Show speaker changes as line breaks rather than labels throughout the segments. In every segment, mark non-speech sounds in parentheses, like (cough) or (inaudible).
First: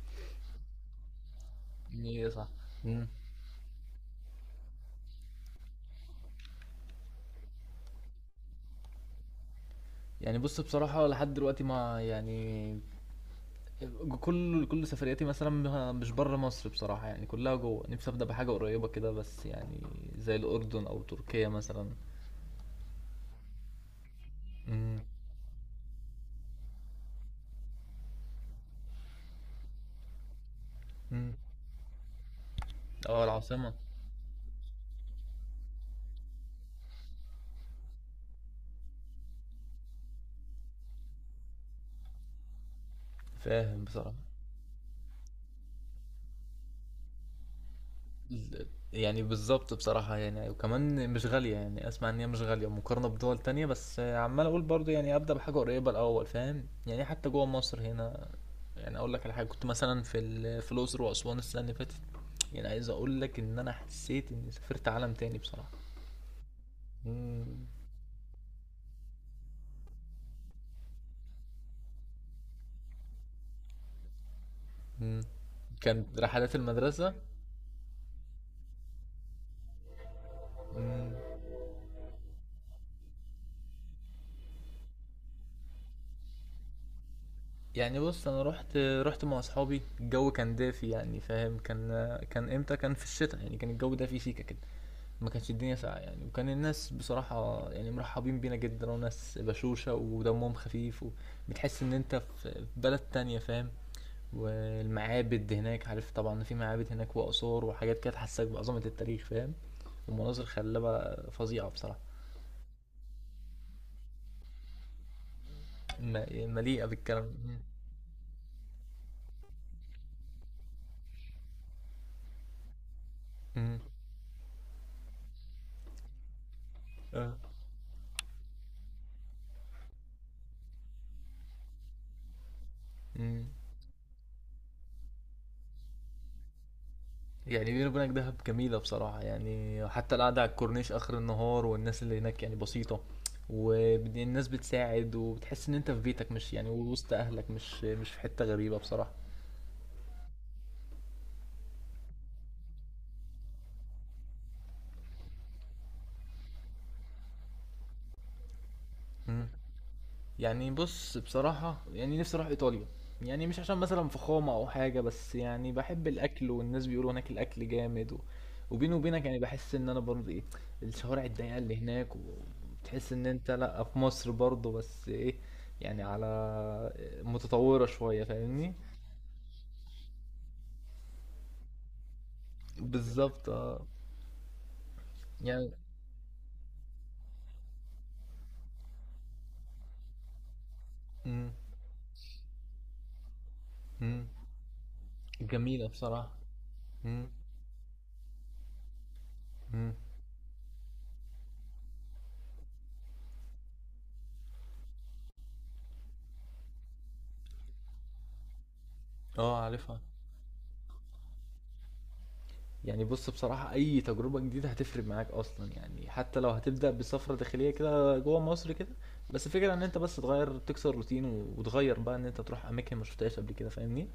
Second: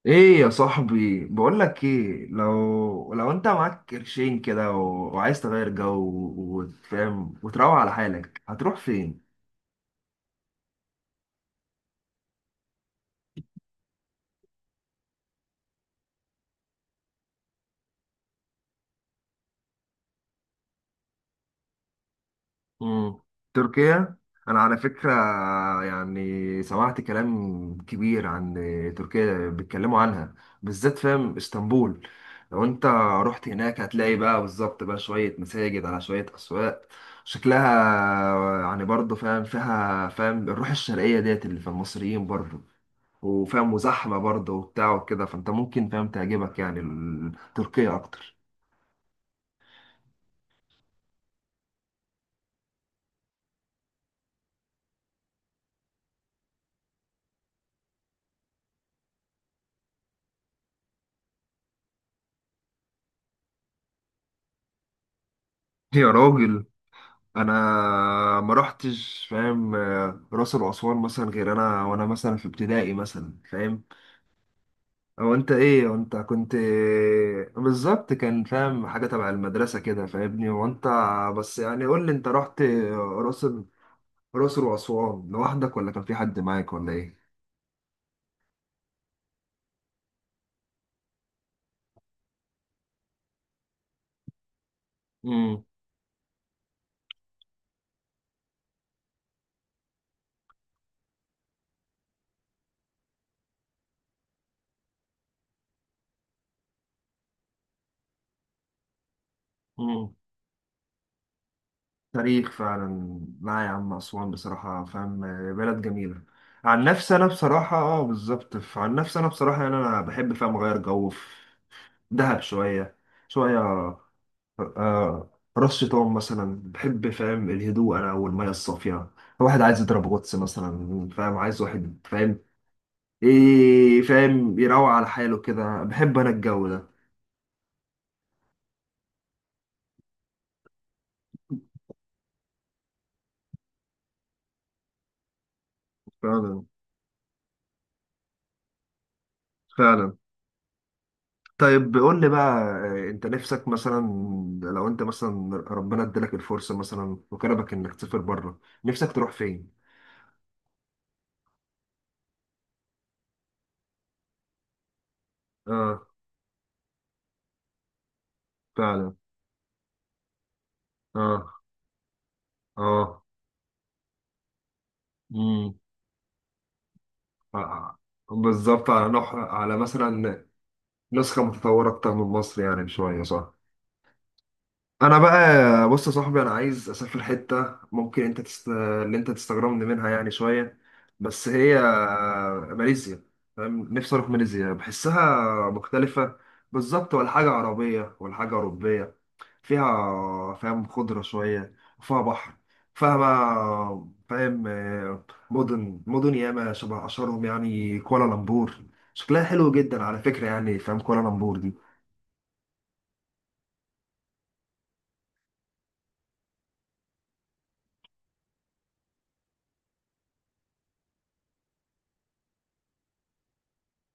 ايه يا صاحبي، بقول لك ايه،
إيه صح. مم.
لو انت معاك قرشين كده و... وعايز تغير جو وتفهم وتروق على حالك هتروح فين؟
يعني بص بصراحة لحد دلوقتي ما يعني كل سفرياتي مثلا مش بره مصر بصراحة يعني كلها جوه نفسي أبدأ بحاجة قريبة كده بس يعني زي الأردن أو تركيا مثلا.
امم تركيا. انا على
مم.
فكرة سمعت كلام كبير عن تركيا، بيتكلموا عنها بالذات
مم.
فاهم؟ اسطنبول لو انت
اه
رحت
العاصمة.
هناك هتلاقي بقى بالظبط بقى شوية مساجد على شوية اسواق. شكلها يعني برضه فاهم فيها؟ فاهم الروح الشرقية ديت اللي في المصريين برضه، وفاهم
فاهم بصراحة
وزحمة برضه وبتاع وكده. فانت ممكن فاهم تعجبك يعني تركيا اكتر.
يعني بالظبط بصراحة يعني وكمان مش غالية يعني أسمع إن هي مش غالية مقارنة بدول تانية بس عمال أقول برضو يعني أبدأ بحاجة قريبة الأول فاهم يعني حتى جوه مصر هنا. يعني اقول لك على حاجه كنت مثلا في الاقصر واسوان السنه اللي فاتت. يعني عايز اقول لك ان انا حسيت اني سافرت عالم تاني بصراحه.
يا راجل، انا
مم.
ما رحتش فاهم آه، راس الاسوان مثلا غير انا، وانا مثلا في ابتدائي مثلا فاهم،
مم.
او انت ايه وانت
كانت
كنت؟
رحلات المدرسه.
بالظبط، كان فاهم حاجة تبع المدرسة كده، فاهمني؟ وانت
مم.
بس يعني قول لي، انت رحت راس راس الاسوان لوحدك ولا كان في حد معاك ولا ايه؟
يعني بص انا رحت مع اصحابي الجو كان دافي يعني فاهم كان امتى كان في الشتاء يعني كان الجو دافي سيكا كده. ما كانتش الدنيا ساقعه يعني وكان الناس بصراحه يعني مرحبين بينا جدا وناس بشوشه ودمهم خفيف. وبتحس ان انت في بلد تانية فاهم. والمعابد هناك عارف طبعا في معابد هناك وآثار وحاجات كده تحسسك بعظمة التاريخ فاهم.
امم
ومناظر خلابة فظيعة بصراحة.
تاريخ فعلا. لا يا عم، أسوان بصراحة فاهم بلد جميلة.
م-
عن
مليئة
نفسي أنا
بالكلام.
بصراحة اه بالظبط عن نفسي أنا بصراحة يعني أنا بحب فاهم أغير جو في دهب شوية شوية.
مم.
آه، راس شيطان مثلا، بحب
اه.
فاهم الهدوء أنا والمية الصافية. واحد عايز يضرب غطس مثلا فاهم، عايز واحد فاهم
مم.
إيه، فاهم يروق على حاله كده. بحب أنا الجو ده
يعني بيني وبينك دهب جميلة بصراحة يعني حتى القعدة على الكورنيش آخر النهار والناس اللي هناك يعني بسيطة. والناس بتساعد وبتحس إن أنت في بيتك مش
فعلا
يعني وسط أهلك مش في حتة غريبة بصراحة.
فعلا. طيب قول لي بقى آه، انت نفسك مثلا، لو انت مثلا ربنا ادالك الفرصة مثلا وكرمك انك تسافر بره، نفسك تروح فين؟
يعني بص بصراحة يعني نفسي اروح ايطاليا. يعني مش عشان مثلا فخامة او حاجة بس يعني
اه،
بحب الاكل والناس بيقولوا هناك الاكل جامد و... وبيني
فعلا.
وبينك يعني بحس ان انا برضه ايه. الشوارع الضيقة
اه
اللي هناك وتحس
اه.
ان انت لا في مصر برضه بس ايه.
امم.
يعني على
آه.
متطورة
آه،
شوية فاهمني.
بالظبط على نح على مثلا نسخة متطورة اكتر من مصر يعني شوية،
بالظبط
صح؟
اه.
انا
يعني
بقى بص يا صاحبي، انا عايز اسافر حته ممكن انت تست... اللي انت تستغربني منها يعني شويه، بس
مم.
هي ماليزيا. فاهم؟ نفسي
مم.
اروح ماليزيا، بحسها
جميلة بصراحة.
مختلفه. بالظبط،
مم.
ولا حاجه عربيه ولا حاجه اوروبيه.
مم.
فيها فاهم خضره شويه وفيها بحر. فيها بقى فاهم آه، مدن ياما، شبه اشهرهم يعني كوالالمبور. شكلها
اه
حلو
عارفها.
جدا على فكره، يعني فاهم كوالالمبور.
يعني بص بصراحة أي تجربة جديدة هتفرق معاك أصلا يعني حتى لو هتبدأ بسفرة داخلية كده جوه مصر كده. بس الفكرة إن أنت بس تغير تكسر روتين و- وتغير بقى إن أنت تروح أماكن ما شفتهاش قبل كده فاهمني؟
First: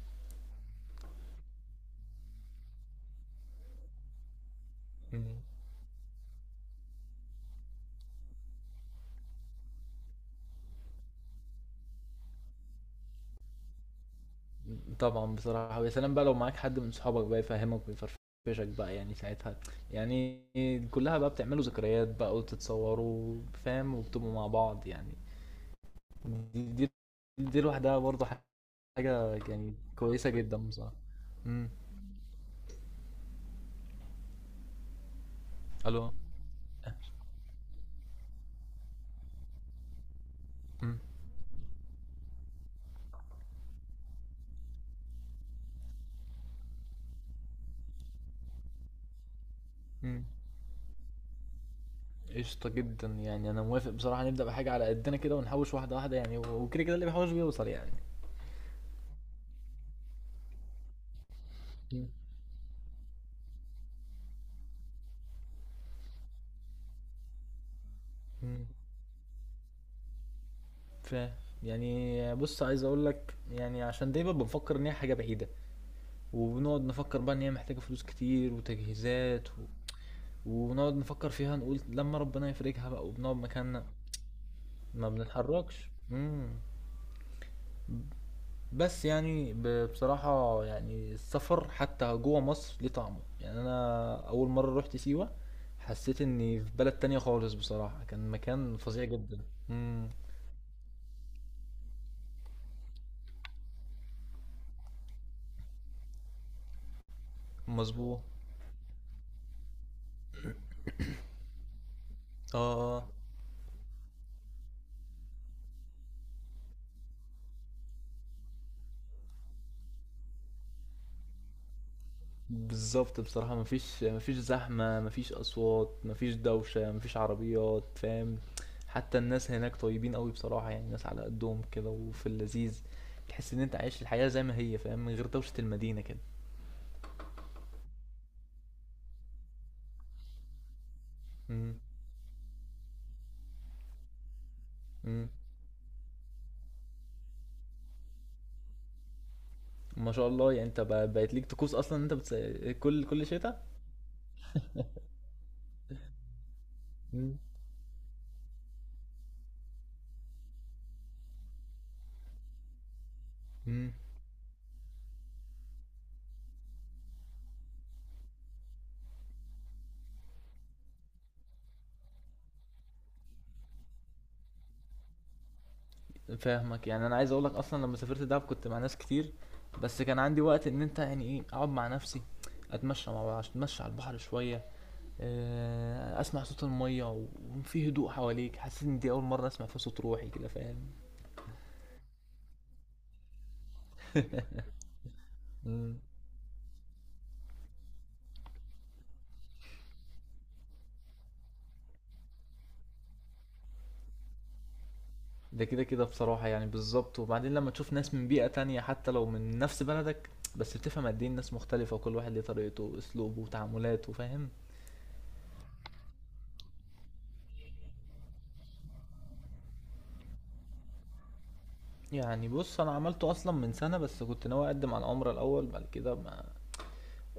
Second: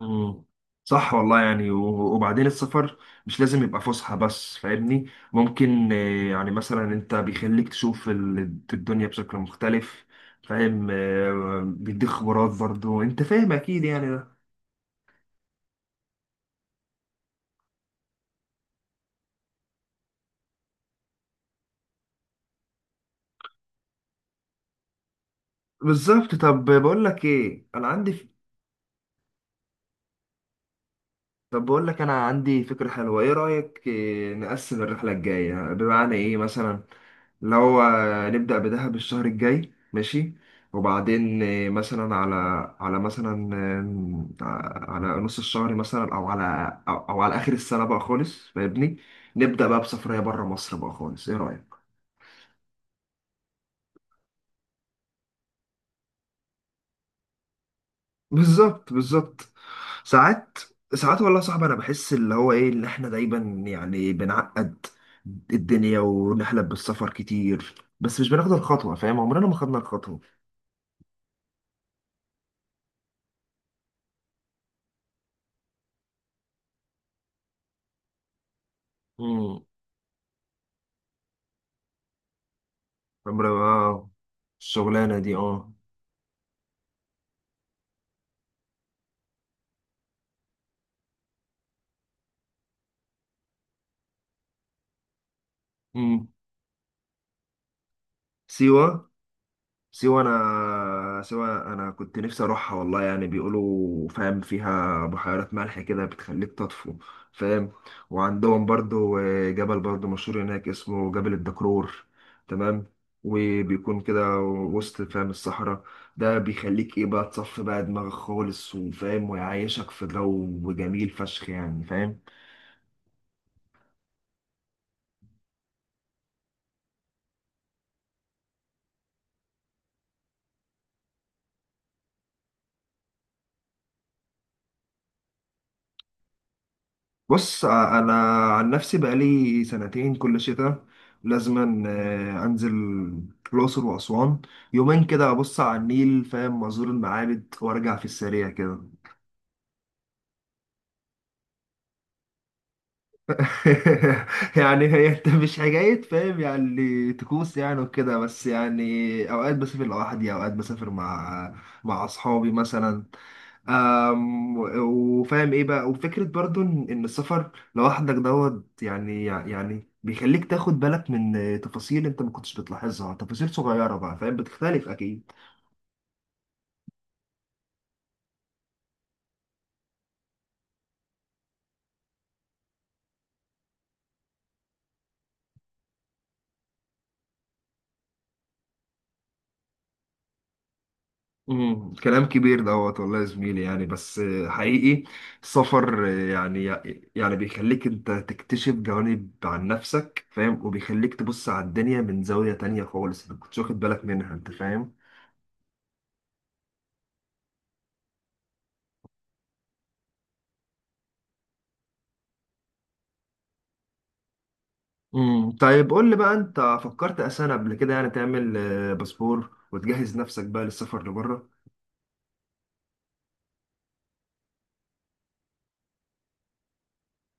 مم. صح والله يعني و- وبعدين السفر مش لازم يبقى فسحة بس، فاهمني؟
مم.
ممكن آه، يعني مثلا انت بيخليك تشوف الدنيا بشكل مختلف. فاهم آه، بيديك خبرات برضو انت فاهم، اكيد يعني ده.
طبعا بصراحة ويا سلام بقى لو معاك حد من صحابك بقى يفهمك ويفرفشك بقى يعني ساعتها. يعني كلها بقى بتعملوا ذكريات بقى وتتصوروا فاهم وبتبقوا مع بعض يعني.
بالظبط.
دي
طب
دي
بقول لك
دي
ايه، انا
لوحدها
عندي،
برضه حاجة يعني كويسة جدا بصراحة.
طب
امم.
بقول لك انا عندي فكرة حلوة، ايه رأيك آه، نقسم الرحلة الجاية
الو.
بمعنى ايه مثلا، اللي هو نبدأ بدهب الشهر الجاي، ماشي؟ وبعدين آه، مثلا على على مثلا آم، على نص الشهر مثلا، او على او أو على اخر السنة بقى خالص فاهمني، نبدأ بقى بسفرية
امم.
بره مصر بقى خالص. ايه رأيك؟
قشطة جدا يعني أنا موافق بصراحة نبدأ بحاجة على قدنا كده ونحوش واحدة واحدة يعني و- وكده كده اللي بيحوش بيوصل يعني.
بالظبط بالظبط. ساعات ساعات والله صعب، انا
مم.
بحس اللي هو ايه اللي احنا دايما يعني بنعقد الدنيا ونحلم بالسفر كتير، بس مش بناخد
مم.
الخطوة فاهم؟ عمرنا ما خدنا الخطوة.
ف يعني بص عايز اقول لك يعني عشان دايما بنفكر ان هي حاجه بعيده. وبنقعد نفكر بقى ان هي محتاجه فلوس كتير وتجهيزات و.
امم،
ونقعد نفكر فيها نقول لما ربنا يفرجها بقى وبنقعد
عمرنا
مكاننا.
ما
ما
الشغلانة دي اه.
بنتحركش. امم. بس يعني بصراحة يعني السفر حتى جوه مصر ليه طعمه يعني أنا أول مرة روحت سيوة. حسيت
امم.
إني في بلد تانية خالص بصراحة كان مكان فظيع
سيوة.
جدا. مم.
سيوة أنا كنت نفسي أروحها والله يعني، بيقولوا فاهم فيها بحيرات ملح كده بتخليك تطفو، فاهم؟
مظبوط.
وعندهم برضو آه، جبل برضو مشهور هناك، اسمه جبل الدكرور.
اه
تمام.
اه.
وبيكون كده وسط فاهم الصحراء، ده بيخليك ايه بقى تصفي بقى دماغك خالص وفاهم، ويعيشك في جو جميل فشخ يعني فاهم.
بالظبط بصراحة مفيش زحمة مفيش أصوات مفيش دوشة مفيش عربيات فاهم. حتى الناس هناك طيبين قوي بصراحة يعني ناس على قدهم كده وفي اللذيذ. تحس إن أنت عايش الحياة زي ما هي فاهم من غير دوشة المدينة كده.
انا عن نفسي بقالي سنتين كل شتاء
مم.
لازما آه، انزل الاقصر واسوان يومين
مم.
كده، ابص على النيل فاهم، وازور المعابد وارجع في السريع كده.
ما شاء الله يعني انت بقت ليك طقوس اصلا إن انت كل شتاء.
(laughs) يعني هي انت مش حكاية فاهم يعني
مم.
طقوس يعني وكده، بس يعني اوقات بسافر لوحدي، اوقات بسافر مع اصحابي مثلا.
امم.
أم، وفاهم ايه بقى، وفكرة برضو ان إن السفر لوحدك دوت يعني بيخليك تاخد بالك من تفاصيل انت ما كنتش بتلاحظها، تفاصيل صغيرة بقى فاهم، بتختلف اكيد.
فاهمك يعني انا عايز اقول لك اصلا لما سافرت دهب كنت مع ناس كتير. بس كان عندي وقت ان انت يعني ايه اقعد مع نفسي. اتمشى مع بعض، اتمشى على البحر شويه. اسمع صوت الميه و- وفي هدوء حواليك حسيت ان دي اول مره اسمع فيها صوت روحي كده فاهم.
امم، كلام كبير دوت والله يا زميلي، يعني بس آه، حقيقي
مم.
السفر آه، يعني بيخليك انت تكتشف جوانب عن نفسك فاهم، وبيخليك تبص على الدنيا من زاوية تانية خالص انت كنتش واخد بالك منها، انت فاهم.
ده كده كده بصراحه يعني بالظبط وبعدين لما تشوف ناس من بيئه تانية حتى لو من نفس بلدك. بس بتفهم قد ايه الناس مختلفه وكل واحد ليه طريقته واسلوبه وتعاملاته فاهم.
امم. طيب قول لي بقى، انت فكرت اساسا قبل كده يعني تعمل آه، باسبور وتجهز نفسك بقى للسفر لبره؟
يعني بُص، أنا عملته أصلًا من سَنة، بس كنت ناوي أقدّم على العُمرة الأول، بعد كده ما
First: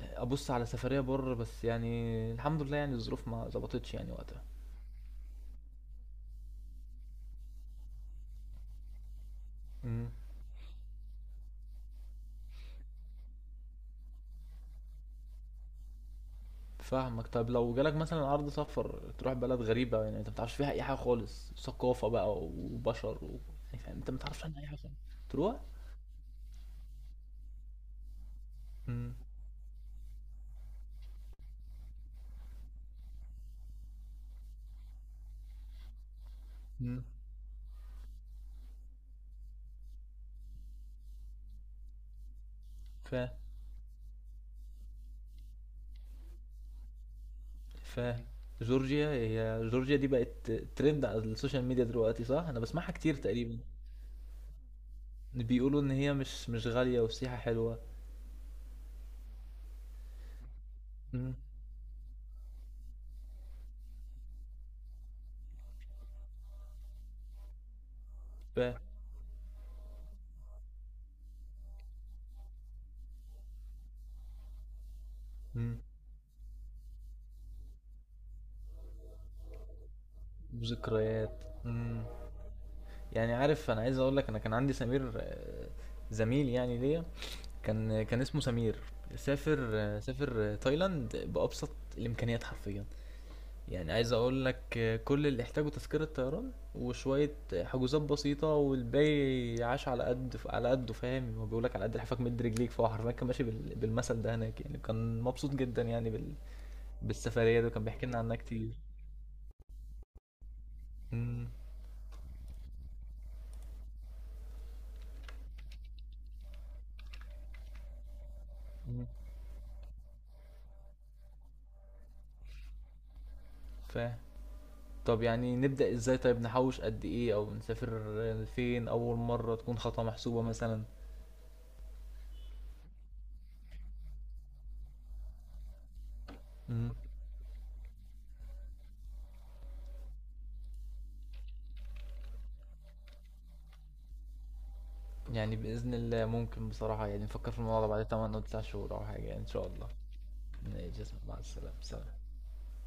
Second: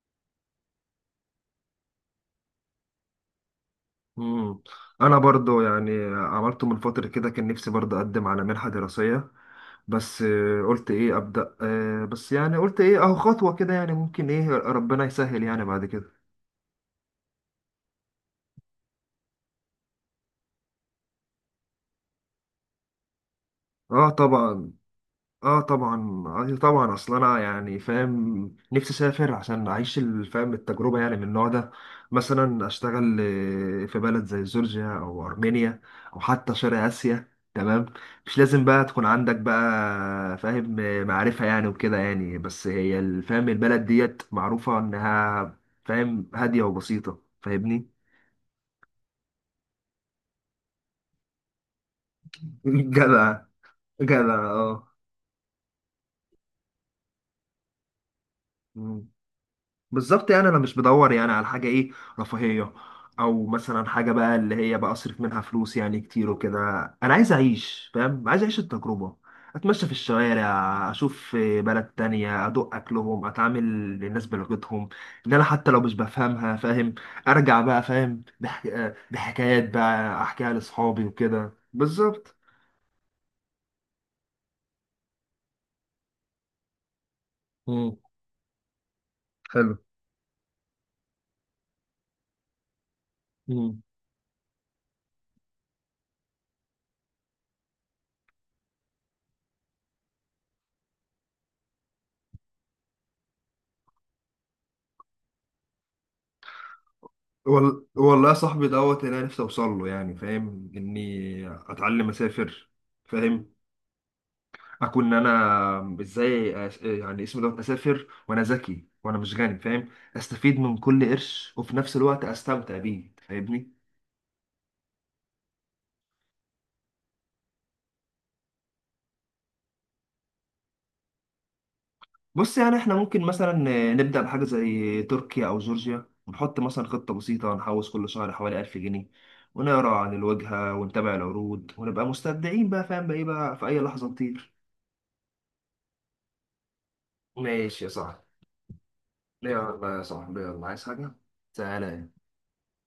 أبُص على سفرية برّه، بس يعني الحمد لله يعني الظروف ما ضبطتش يعني وقتها.
مم. انا برضو يعني عملته من فترة كده، كان نفسي برضو اقدم على منحة دراسية،
إمم.
بس آه، قلت ايه ابدا آه، بس يعني قلت ايه، اهو خطوة كده يعني، ممكن ايه ربنا يسهل يعني بعد كده.
فاهمك، طب لو جالك مثلًا عرض سفر تروح بلد غريبة يعني أنت ما تعرفش فيها أي حاجة خالص، ثقافة بقى وبشر و يعني
اه
أنت ما تعرفش عنها أي
طبعا،
حاجة خالص، تروح؟
اه طبعا آه طبعا، اصل انا يعني فاهم نفسي
إمم.
اسافر عشان اعيش الفهم التجربه يعني من النوع ده. مثلا اشتغل آه، في بلد زي جورجيا او ارمينيا او حتى شرق
إمم.
اسيا. تمام. مش لازم بقى تكون عندك بقى فاهم آه، معرفه يعني وكده يعني، بس هي
فاهم.
الفهم البلد ديت معروفه انها فاهم هاديه وبسيطه، فاهمني؟
فاهم. جورجيا هي جورجيا دي بقت trend على الsocial media دلوقتي صح؟ أنا
(laughs)
باسمعها كتير
جدع
تقريبًا،
جدع.
بيقولوا إن هي مش غالية والسياحة حلوة.
اه بالظبط، يعني انا مش بدور يعني
إمم.
على حاجه ايه رفاهيه، او مثلا حاجه بقى اللي هي بقى اصرف منها فلوس يعني كتير وكده. انا عايز اعيش فاهم، عايز اعيش
ب-
التجربه، اتمشى في الشوارع، اشوف بلد تانية، ادوق اكلهم، اتعامل للناس بلغتهم ان انا حتى
مم.
لو مش بفهمها فاهم. ارجع بقى فاهم بح... بحكايات بقى احكيها لاصحابي
وذكريات.
وكده.
مم.
بالظبط.
يعني عارف انا عايز اقول لك انا كان عندي سمير زميل يعني ليا
مم.
كان اسمه سمير. سافر تايلاند بابسط الامكانيات حرفيا.
حلو.
يعني عايز اقول لك كل اللي احتاجه تذكرة طيران وشوية حجوزات بسيطة والباقي عاش على قد على قده فاهم هو بيقول لك على قد لحافك مد رجليك فهو حرفيا كان ماشي بالمثل ده هناك يعني كان مبسوط جدا يعني بالسفرية دي وكان
وال...
بيحكي لنا
والله يا
عنها
صاحبي
كتير.
دوت اللي انا نفسي اوصل له يعني فاهم، اني
مم.
اتعلم اسافر فاهم، اكون انا ازاي أس... يعني اسمه دوت، اسافر وانا ذكي
مم.
وانا مش غني فاهم، استفيد من كل قرش وفي نفس الوقت استمتع بيه، فاهمني؟
فاهم. طب يعني نبدأ ازاي طيب نحوش قد ايه او نسافر فين اول مرة تكون خطوة محسوبة مثلا؟
بص يعني احنا ممكن مثلا نبدا بحاجه زي تركيا او جورجيا، ونحط مثلا
مم.
خطه بسيطه نحوش كل شهر حوالي 1000 جنيه، ونقرا عن الواجهه ونتابع العروض ونبقى مستبدعين بقى فاهم بقى ايه بقى في اي لحظه نطير.
يعني بإذن الله ممكن بصراحة يعني نفكر في الموضوع
ماشي
ده
يا
بعد
صاحبي.
8 او 9 شهور او حاجة يعني ان
ليه
شاء
يا
الله.
بقى يا صاحبي، يلا عايز
ماشي يا
حاجة؟
اسطى، مع السلامة
تعالى
سلام.